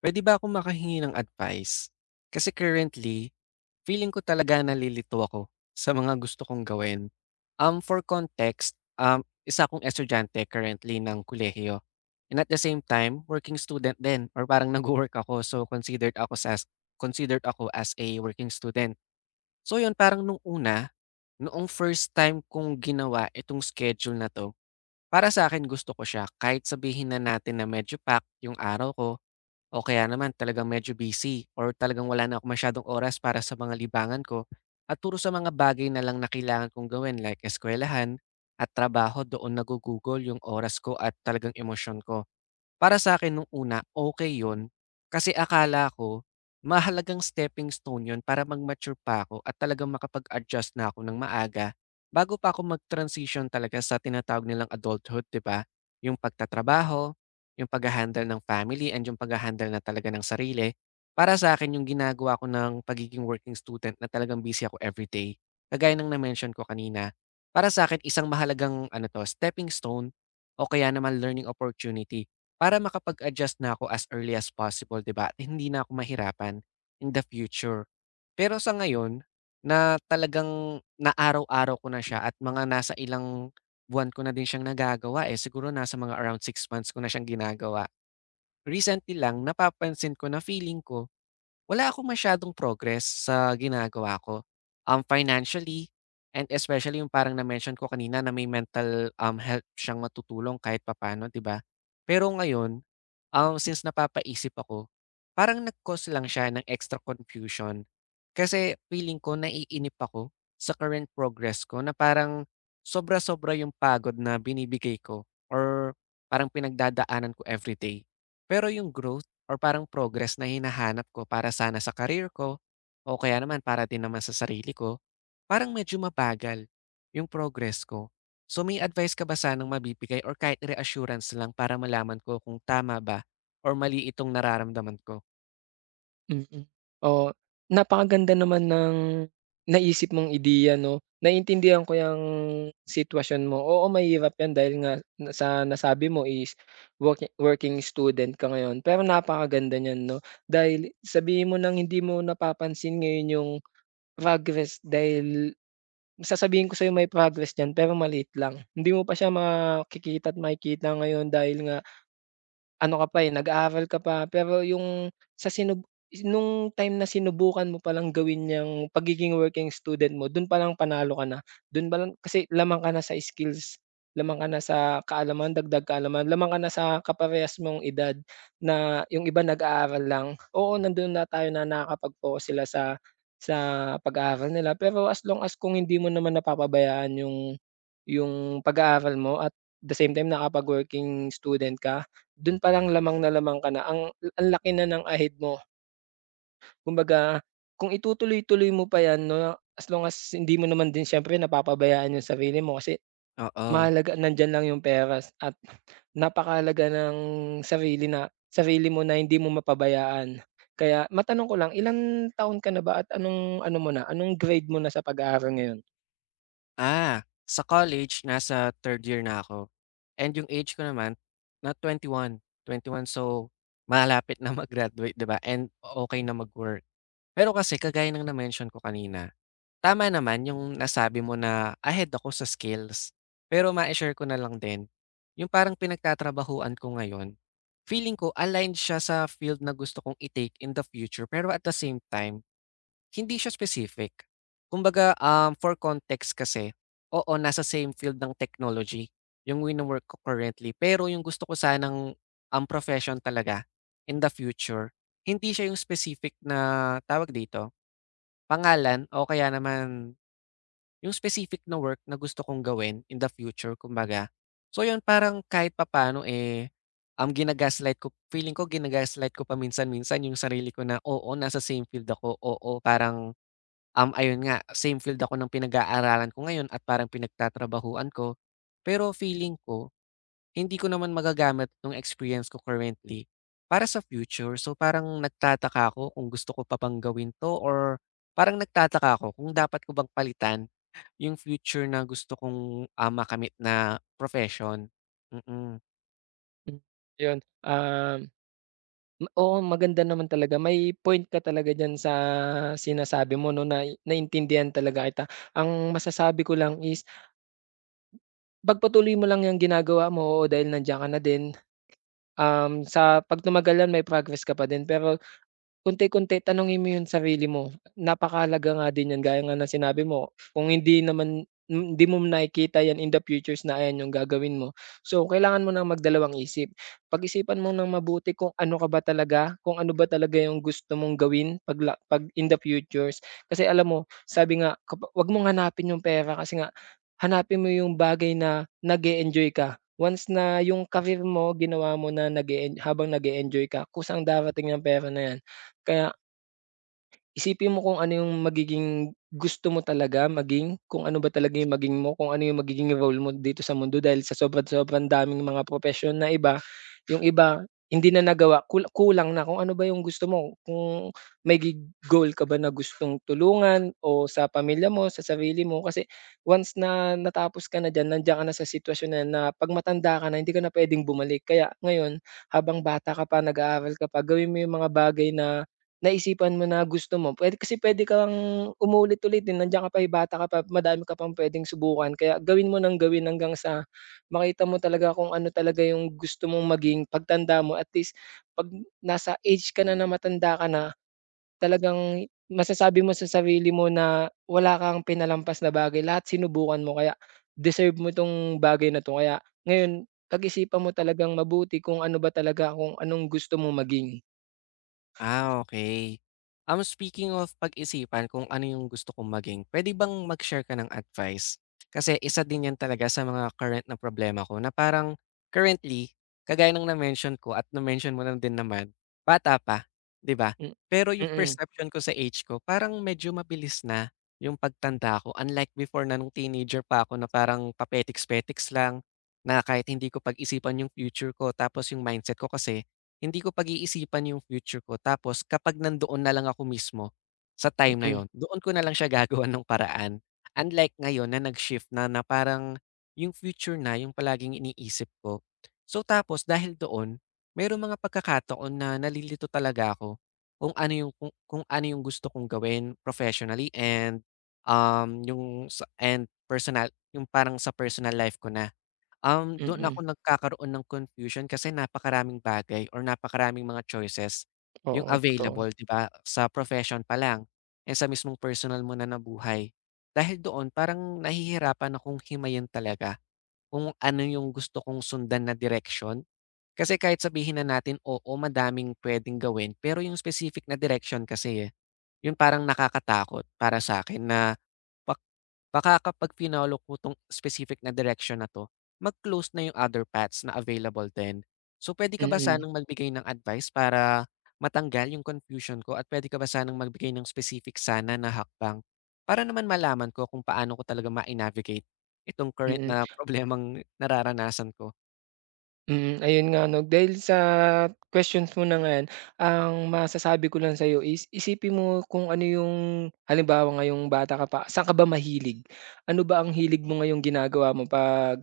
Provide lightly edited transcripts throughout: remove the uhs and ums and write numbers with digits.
Puwede ba akong makahingi ng advice? Kasi currently, feeling ko talaga nalilito ako sa mga gusto kong gawin. For context, isa akong estudyante currently ng kolehiyo and at the same time, working student din or parang nagwo-work ako. So, considered ako as a working student. So yun, parang nung una, noong first time kong ginawa itong schedule na 'to, para sa akin gusto ko siya kahit sabihin na natin na medyo packed yung araw ko o kaya naman talagang medyo busy or talagang wala na ako masyadong oras para sa mga libangan ko at puro sa mga bagay na lang na kailangan kong gawin like eskwelahan at trabaho doon nagugugol yung oras ko at talagang emosyon ko. Para sa akin nung una, okay yon. Kasi akala ko mahalagang stepping stone yon para mag-mature pa ako at talagang makapag-adjust na ako ng maaga bago pa ako mag-transition talaga sa tinatawag nilang adulthood, 'di ba? Yung pagtatrabaho, yung pagha-handle ng family and yung pagha-handle na talaga ng sarili. Para sa akin yung ginagawa ko ng pagiging working student na talagang busy ako everyday, kagaya ng na-mention ko kanina. Para sa akin isang mahalagang ano 'to, stepping stone o kaya naman learning opportunity para makapag-adjust na ako as early as possible, 'di ba, at hindi na ako mahirapan in the future. Pero sa ngayon na talagang na araw-araw ko na siya at mga nasa ilang buwan ko na din siyang nagagawa, eh, siguro nasa mga around 6 months ko na siyang ginagawa. Recently lang napapansin ko na feeling ko wala akong masyadong progress sa ginagawa ko, financially and especially yung parang na-mention ko kanina na may mental, health siyang matutulong kahit papaano, 'di ba? Pero ngayon, since napapaisip ako, parang nag-cause lang siya ng extra confusion kasi feeling ko naiinip ako sa current progress ko na parang sobra-sobra yung pagod na binibigay ko or parang pinagdadaanan ko everyday. Pero yung growth or parang progress na hinahanap ko para sana sa career ko o kaya naman para din naman sa sarili ko, parang medyo mabagal yung progress ko. So may advice ka ba sanang mabibigay or kahit reassurance lang para malaman ko kung tama ba or mali itong nararamdaman ko? Mm. Oo, napakaganda naman ng naisip mong ideya 'no. Naiintindihan ko 'yang sitwasyon mo. Oo, mahirap 'yan dahil nga na sa nasabi mo is working student ka ngayon. Pero napakaganda niyan 'no, dahil sabihin mo ng hindi mo napapansin ngayon yung progress, dahil sasabihin ko sa'yo, may progress diyan pero maliit lang. Hindi mo pa siya makikita at makikita ngayon dahil nga ano ka pa, eh, nag-aaral ka pa, pero yung sa sinub nung time na sinubukan mo palang gawin yang pagiging working student mo, dun palang panalo ka na. Dun palang kasi lamang ka na sa skills, lamang ka na sa kaalaman, dagdag kaalaman, lamang ka na sa kaparehas mong edad na yung iba nag-aaral lang. Oo, nandun na tayo na nakakapag-focus sila sa pag-aaral nila, pero as long as kung hindi mo naman napapabayaan yung pag-aaral mo, at the same time nakapag-working student ka. Dun palang lamang na lamang ka na, ang laki na ng ahid mo. Kumbaga, kung itutuloy-tuloy mo pa 'yan 'no, as long as hindi mo naman din siyempre napapabayaan yung sarili mo, kasi Oo. mahalaga, nandiyan lang yung peras at napakahalaga ng sarili na sarili mo na hindi mo mapabayaan. Kaya matanong ko lang, ilang taon ka na ba at anong grade mo na sa pag-aaral ngayon? Ah, sa college, nasa third year na ako. And yung age ko naman, na 21. Twenty one so malapit na mag-graduate, di ba? And okay na mag-work. Pero kasi, kagaya ng na-mention ko kanina, tama naman yung nasabi mo na ahead ako sa skills. Pero ma share ko na lang din, yung parang pinagtatrabahuan ko ngayon, feeling ko aligned siya sa field na gusto kong i-take in the future pero at the same time, hindi siya specific. Kumbaga, for context kasi, oo, nasa same field ng technology yung wino-work ko currently. Pero yung gusto ko sanang ang profession talaga in the future, hindi siya yung specific na tawag dito, pangalan o kaya naman yung specific na work na gusto kong gawin in the future kumbaga. So yun, parang kahit papaano, eh, um, ginagaslight ko feeling ko ginagaslight ko paminsan-minsan yung sarili ko na, oo, nasa same field ako, oo, parang, ayun nga, same field ako ng pinag-aaralan ko ngayon at parang pinagtatrabahuan ko. Pero feeling ko hindi ko naman magagamit nung experience ko currently para sa future. So, parang nagtataka ako kung gusto ko pa bang gawin 'to or parang nagtataka ako kung dapat ko bang palitan yung future na gusto kong, ah, makamit na profession. Mm. mm. Hmm, yun, um oo, maganda naman talaga. May point ka talaga diyan sa sinasabi mo 'no, na naintindihan talaga kita. Ang masasabi ko lang is pagpatuloy mo lang 'yang ginagawa mo, oo, dahil nandiyan ka na din. Um, sa 'pag tumagal may progress ka pa din, pero konti-konti tanungin mo yung sarili mo, napakahalaga nga din yan gaya nga ng sinabi mo, kung hindi naman hindi mo nakikita yan in the futures na ayan yung gagawin mo. So, kailangan mo ng magdalawang isip, pag-isipan mo ng mabuti kung ano ka ba talaga, kung ano ba talaga yung gusto mong gawin 'pag in the futures. Kasi alam mo, sabi nga kapa, 'wag mong hanapin yung pera, kasi nga hanapin mo yung bagay na nag-e-enjoy ka. Once na yung career mo, ginawa mo na habang nag-e-enjoy ka, kusang darating yang pera na yan. Kaya isipin mo kung ano yung magiging gusto mo talaga maging, kung ano ba talaga yung maging mo, kung ano yung magiging role mo dito sa mundo dahil sa sobrang sobrang daming mga propesyon na iba, yung iba hindi na nagawa, kulang na kung ano ba yung gusto mo, kung may gi goal ka ba na gustong tulungan o sa pamilya mo, sa sarili mo. Kasi once na natapos ka na diyan, nandiyan ka na sa sitwasyon na na 'pag matanda ka na hindi ka na puwedeng bumalik. Kaya ngayon habang bata ka pa, nag-aaral ka pa, gawin mo yung mga bagay na naisipan mo na gusto mo, puwede kasi pwede kang umulit-ulit, eh, nandiyan ka pa, eh, bata ka pa, madami ka pang puwedeng subukan, kaya gawin mo ng gawin hanggang sa makita mo talaga kung ano talaga yung gusto mong maging pagtanda mo. At least 'pag nasa age ka na na matanda ka na, talagang masasabi mo sa sarili mo na wala kang pinalampas na bagay, lahat sinubukan mo, kaya deserve mo 'tong bagay na 'to. Kaya ngayon pag-isipan mo talagang mabuti kung ano ba talaga, kung anong gusto mo maging. Ah, okay. Speaking of pag-isipan kung ano yung gusto kong maging, puwede bang mag-share ka ng advice? Kasi isa din yan talaga sa mga current na problema ko na parang currently, kagaya ng na-mention ko at na-mention mo na din naman, bata pa, 'di ba? Hmm, Pero yung mm, perception ko sa age ko parang medyo mabilis na yung pagtanda ko unlike before na nung teenager pa ako na parang papetiks-petiks lang, na kahit hindi ko pag-isipan yung future ko tapos yung mindset ko kasi hindi ko pag-iisipan yung future ko tapos kapag nandoon na lang ako mismo, sa time na mm. yon doon ko na lang siya gagawan ng paraan. Unlike ngayon na nag-shift na na parang yung future na yung palaging iniisip ko. So tapos dahil doon, merong mga pagkakataon na nalilito talaga ako kung ano yung kung ano yung gusto kong gawin professionally and yung and personal yung parang sa personal life ko na. Doon ako Mm, nagkakaroon ng confusion kasi napakaraming bagay or napakaraming mga choices yung oo, totoo. available, 'di ba, sa profession pa lang and sa mismong personal mo na nabuhay. Dahil doon parang nahihirapan akong himayin talaga kung ano yung gusto kong sundan na direction. Kasi kahit sabihin na natin, oo, madaming puwedeng gawin, pero yung specific na direction kasi, eh, yun parang nakakatakot para sa akin na Pak baka kapag finollow ko 'tong specific na direction na 'to, mag-close na yung other paths na available din. So, puwede ka ba Mm, sanang magbigay ng advice para matanggal yung confusion ko at puwede ka ba sanang magbigay ng specific sana na hakbang para naman malaman ko kung paano ko talaga ma navigate itong current mm, na problemang nararanasan ko? mm. Ayun nga 'no, dahil sa questions mo na nga 'yan, ang masasabi ko lang sa'yo is isipin mo kung ano yung halimbawa ngayong bata ka pa, saan ka ba mahilig? Ano ba ang hilig mo ngayong ginagawa mo 'pag,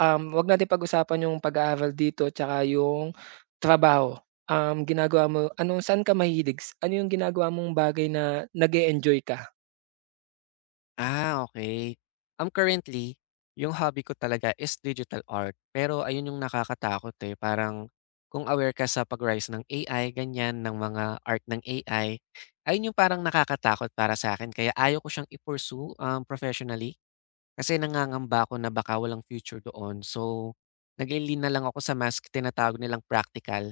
'wag natin pag-usapan yung pag-aaral dito tsaka yung trabaho. Ginagawa mo ano, saan ka mahilig? Ano yung ginagawa mong bagay na nag-e-enjoy ka? Ah, okay. Currently, yung hobby ko talaga is digital art. Pero ayun yung nakakatakot, eh, parang kung aware ka sa pag-rise ng AI, ganyan, ng mga art ng AI, ayun yung parang nakakatakot para sa akin kaya ayaw ko siyang i-pursue, professionally kasi nangangamba ako na baka walang future doon. So, nag lean na lang ako sa mas tinatawag nilang practical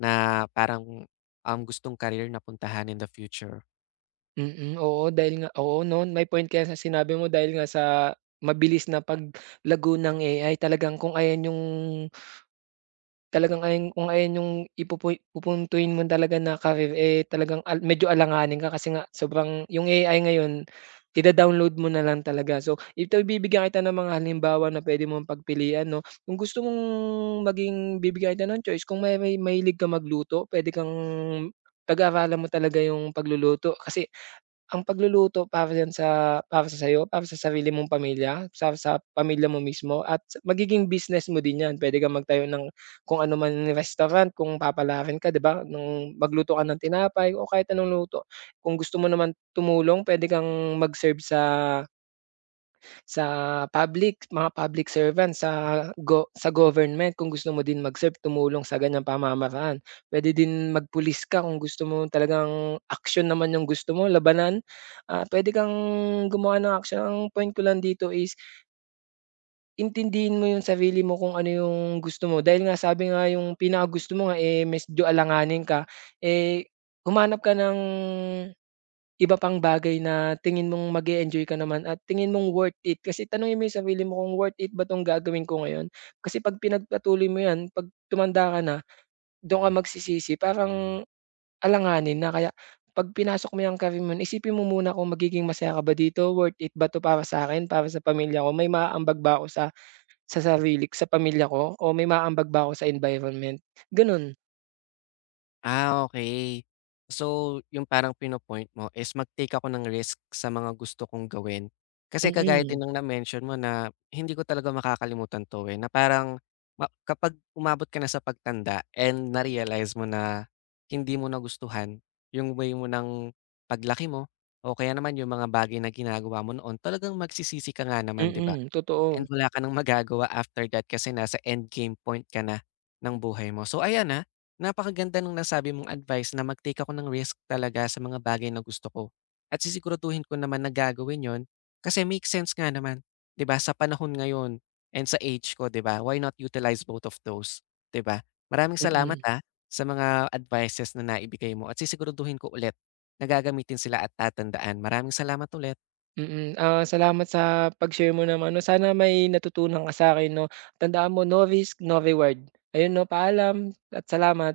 na parang, gustong career na puntahan in the future. Mm, oo, dahil nga oo 'no, may point ka sa sinabi mo dahil nga sa mabilis na paglago ng AI. Talagang kung ayan yung talagang ayan kung ayan yung pupuntuin mo talaga na career, eh, talagang medyo alanganin ka kasi nga sobrang yung AI ngayon, ida-download mo na lang talaga. So, ito, bibigyan kita ng mga halimbawa na puwede mong pagpilian 'no. Kung gusto mong bibigyan kita ng choice, kung may mahilig kang magluto, puwede kang pag-aralan mo talaga yung pagluluto, kasi ang pagluluto, para yan sa para sa sayo, para sa sarili mong pamilya, sa pamilya mo mismo, at magiging business mo din yan. Puwede kang magtayo ng kung ano man restaurant, kung papalarin ka 'di ba, ng magluto ka ng tinapay o kahit anong luto. Kung gusto mo naman tumulong, puwede kang mag-serve sa sa public, mga public servant sa sa government, kung gusto mo din mag-serve, tumulong sa ganyang pamamaraan. Pwede din magpulis ka kung gusto mo talagang action naman yung gusto mo, labanan, ah, puwede kang gumawa ng action. Ang point ko lang dito is intindihin mo yung sarili mo kung ano yung gusto mo, dahil nga sabi nga yung pinaka gusto mo nga, eh, medyo alanganin ka, eh, humanap ka ng iba pang bagay na tingin mong mag enjoy ka naman at tingin mong worth it. Kasi tanungin mo yung sarili mo kung worth it ba 'tong gagawin ko ngayon. Kasi 'pag pinagpatuloy mo 'yan, 'pag tumanda ka na, do'n ka magsisisi. Parang alanganin na, kaya 'pag pinasok mo 'yang career mo, isipin mo muna kung magiging masaya ka ba dito, worth it ba 'to para sa akin, para sa pamilya ko, may maaambag ba ako sa sarili, sa pamilya ko, o may maaambag ba ako sa environment, gano'n. Ah, okay. So, yung parang pinopoint mo is mag-take ako ng risk sa mga gusto kong gawin. Kasi Mm, kagaya din mm, ng na-mention mo na hindi ko talaga makakalimutan 'to, eh, na parang kapag umabot ka na sa pagtanda and na-realize mo na hindi mo nagustuhan yung way mo ng paglaki mo o kaya naman yung mga bagay na ginagawa mo noon, talagang magsisisi ka nga naman, 'di ba? Totoo, And wala ka ng magagawa after that kasi nasa endgame point ka na ng buhay mo. So ayan, ah, napakaganda nung nasabi mong advice na mag-take ako ng risk talaga sa mga bagay na gusto ko. At sisiguraduhin ko naman na gagawin 'yon kasi make sense nga naman, 'di ba? Sa panahon ngayon and sa age ko, 'di ba? Why not utilize both of those, 'di ba? Maraming mm salamat mm. ah sa mga advices na naibigay mo at sisiguraduhin ko ulit na gagamitin sila at tatandaan. Maraming salamat ulit. Mm, ah, salamat sa pag-share mo naman. No, sana may natutunan ka sa'kin 'no. Tandaan mo, no risk, no reward. Ayun 'no, paalam at salamat.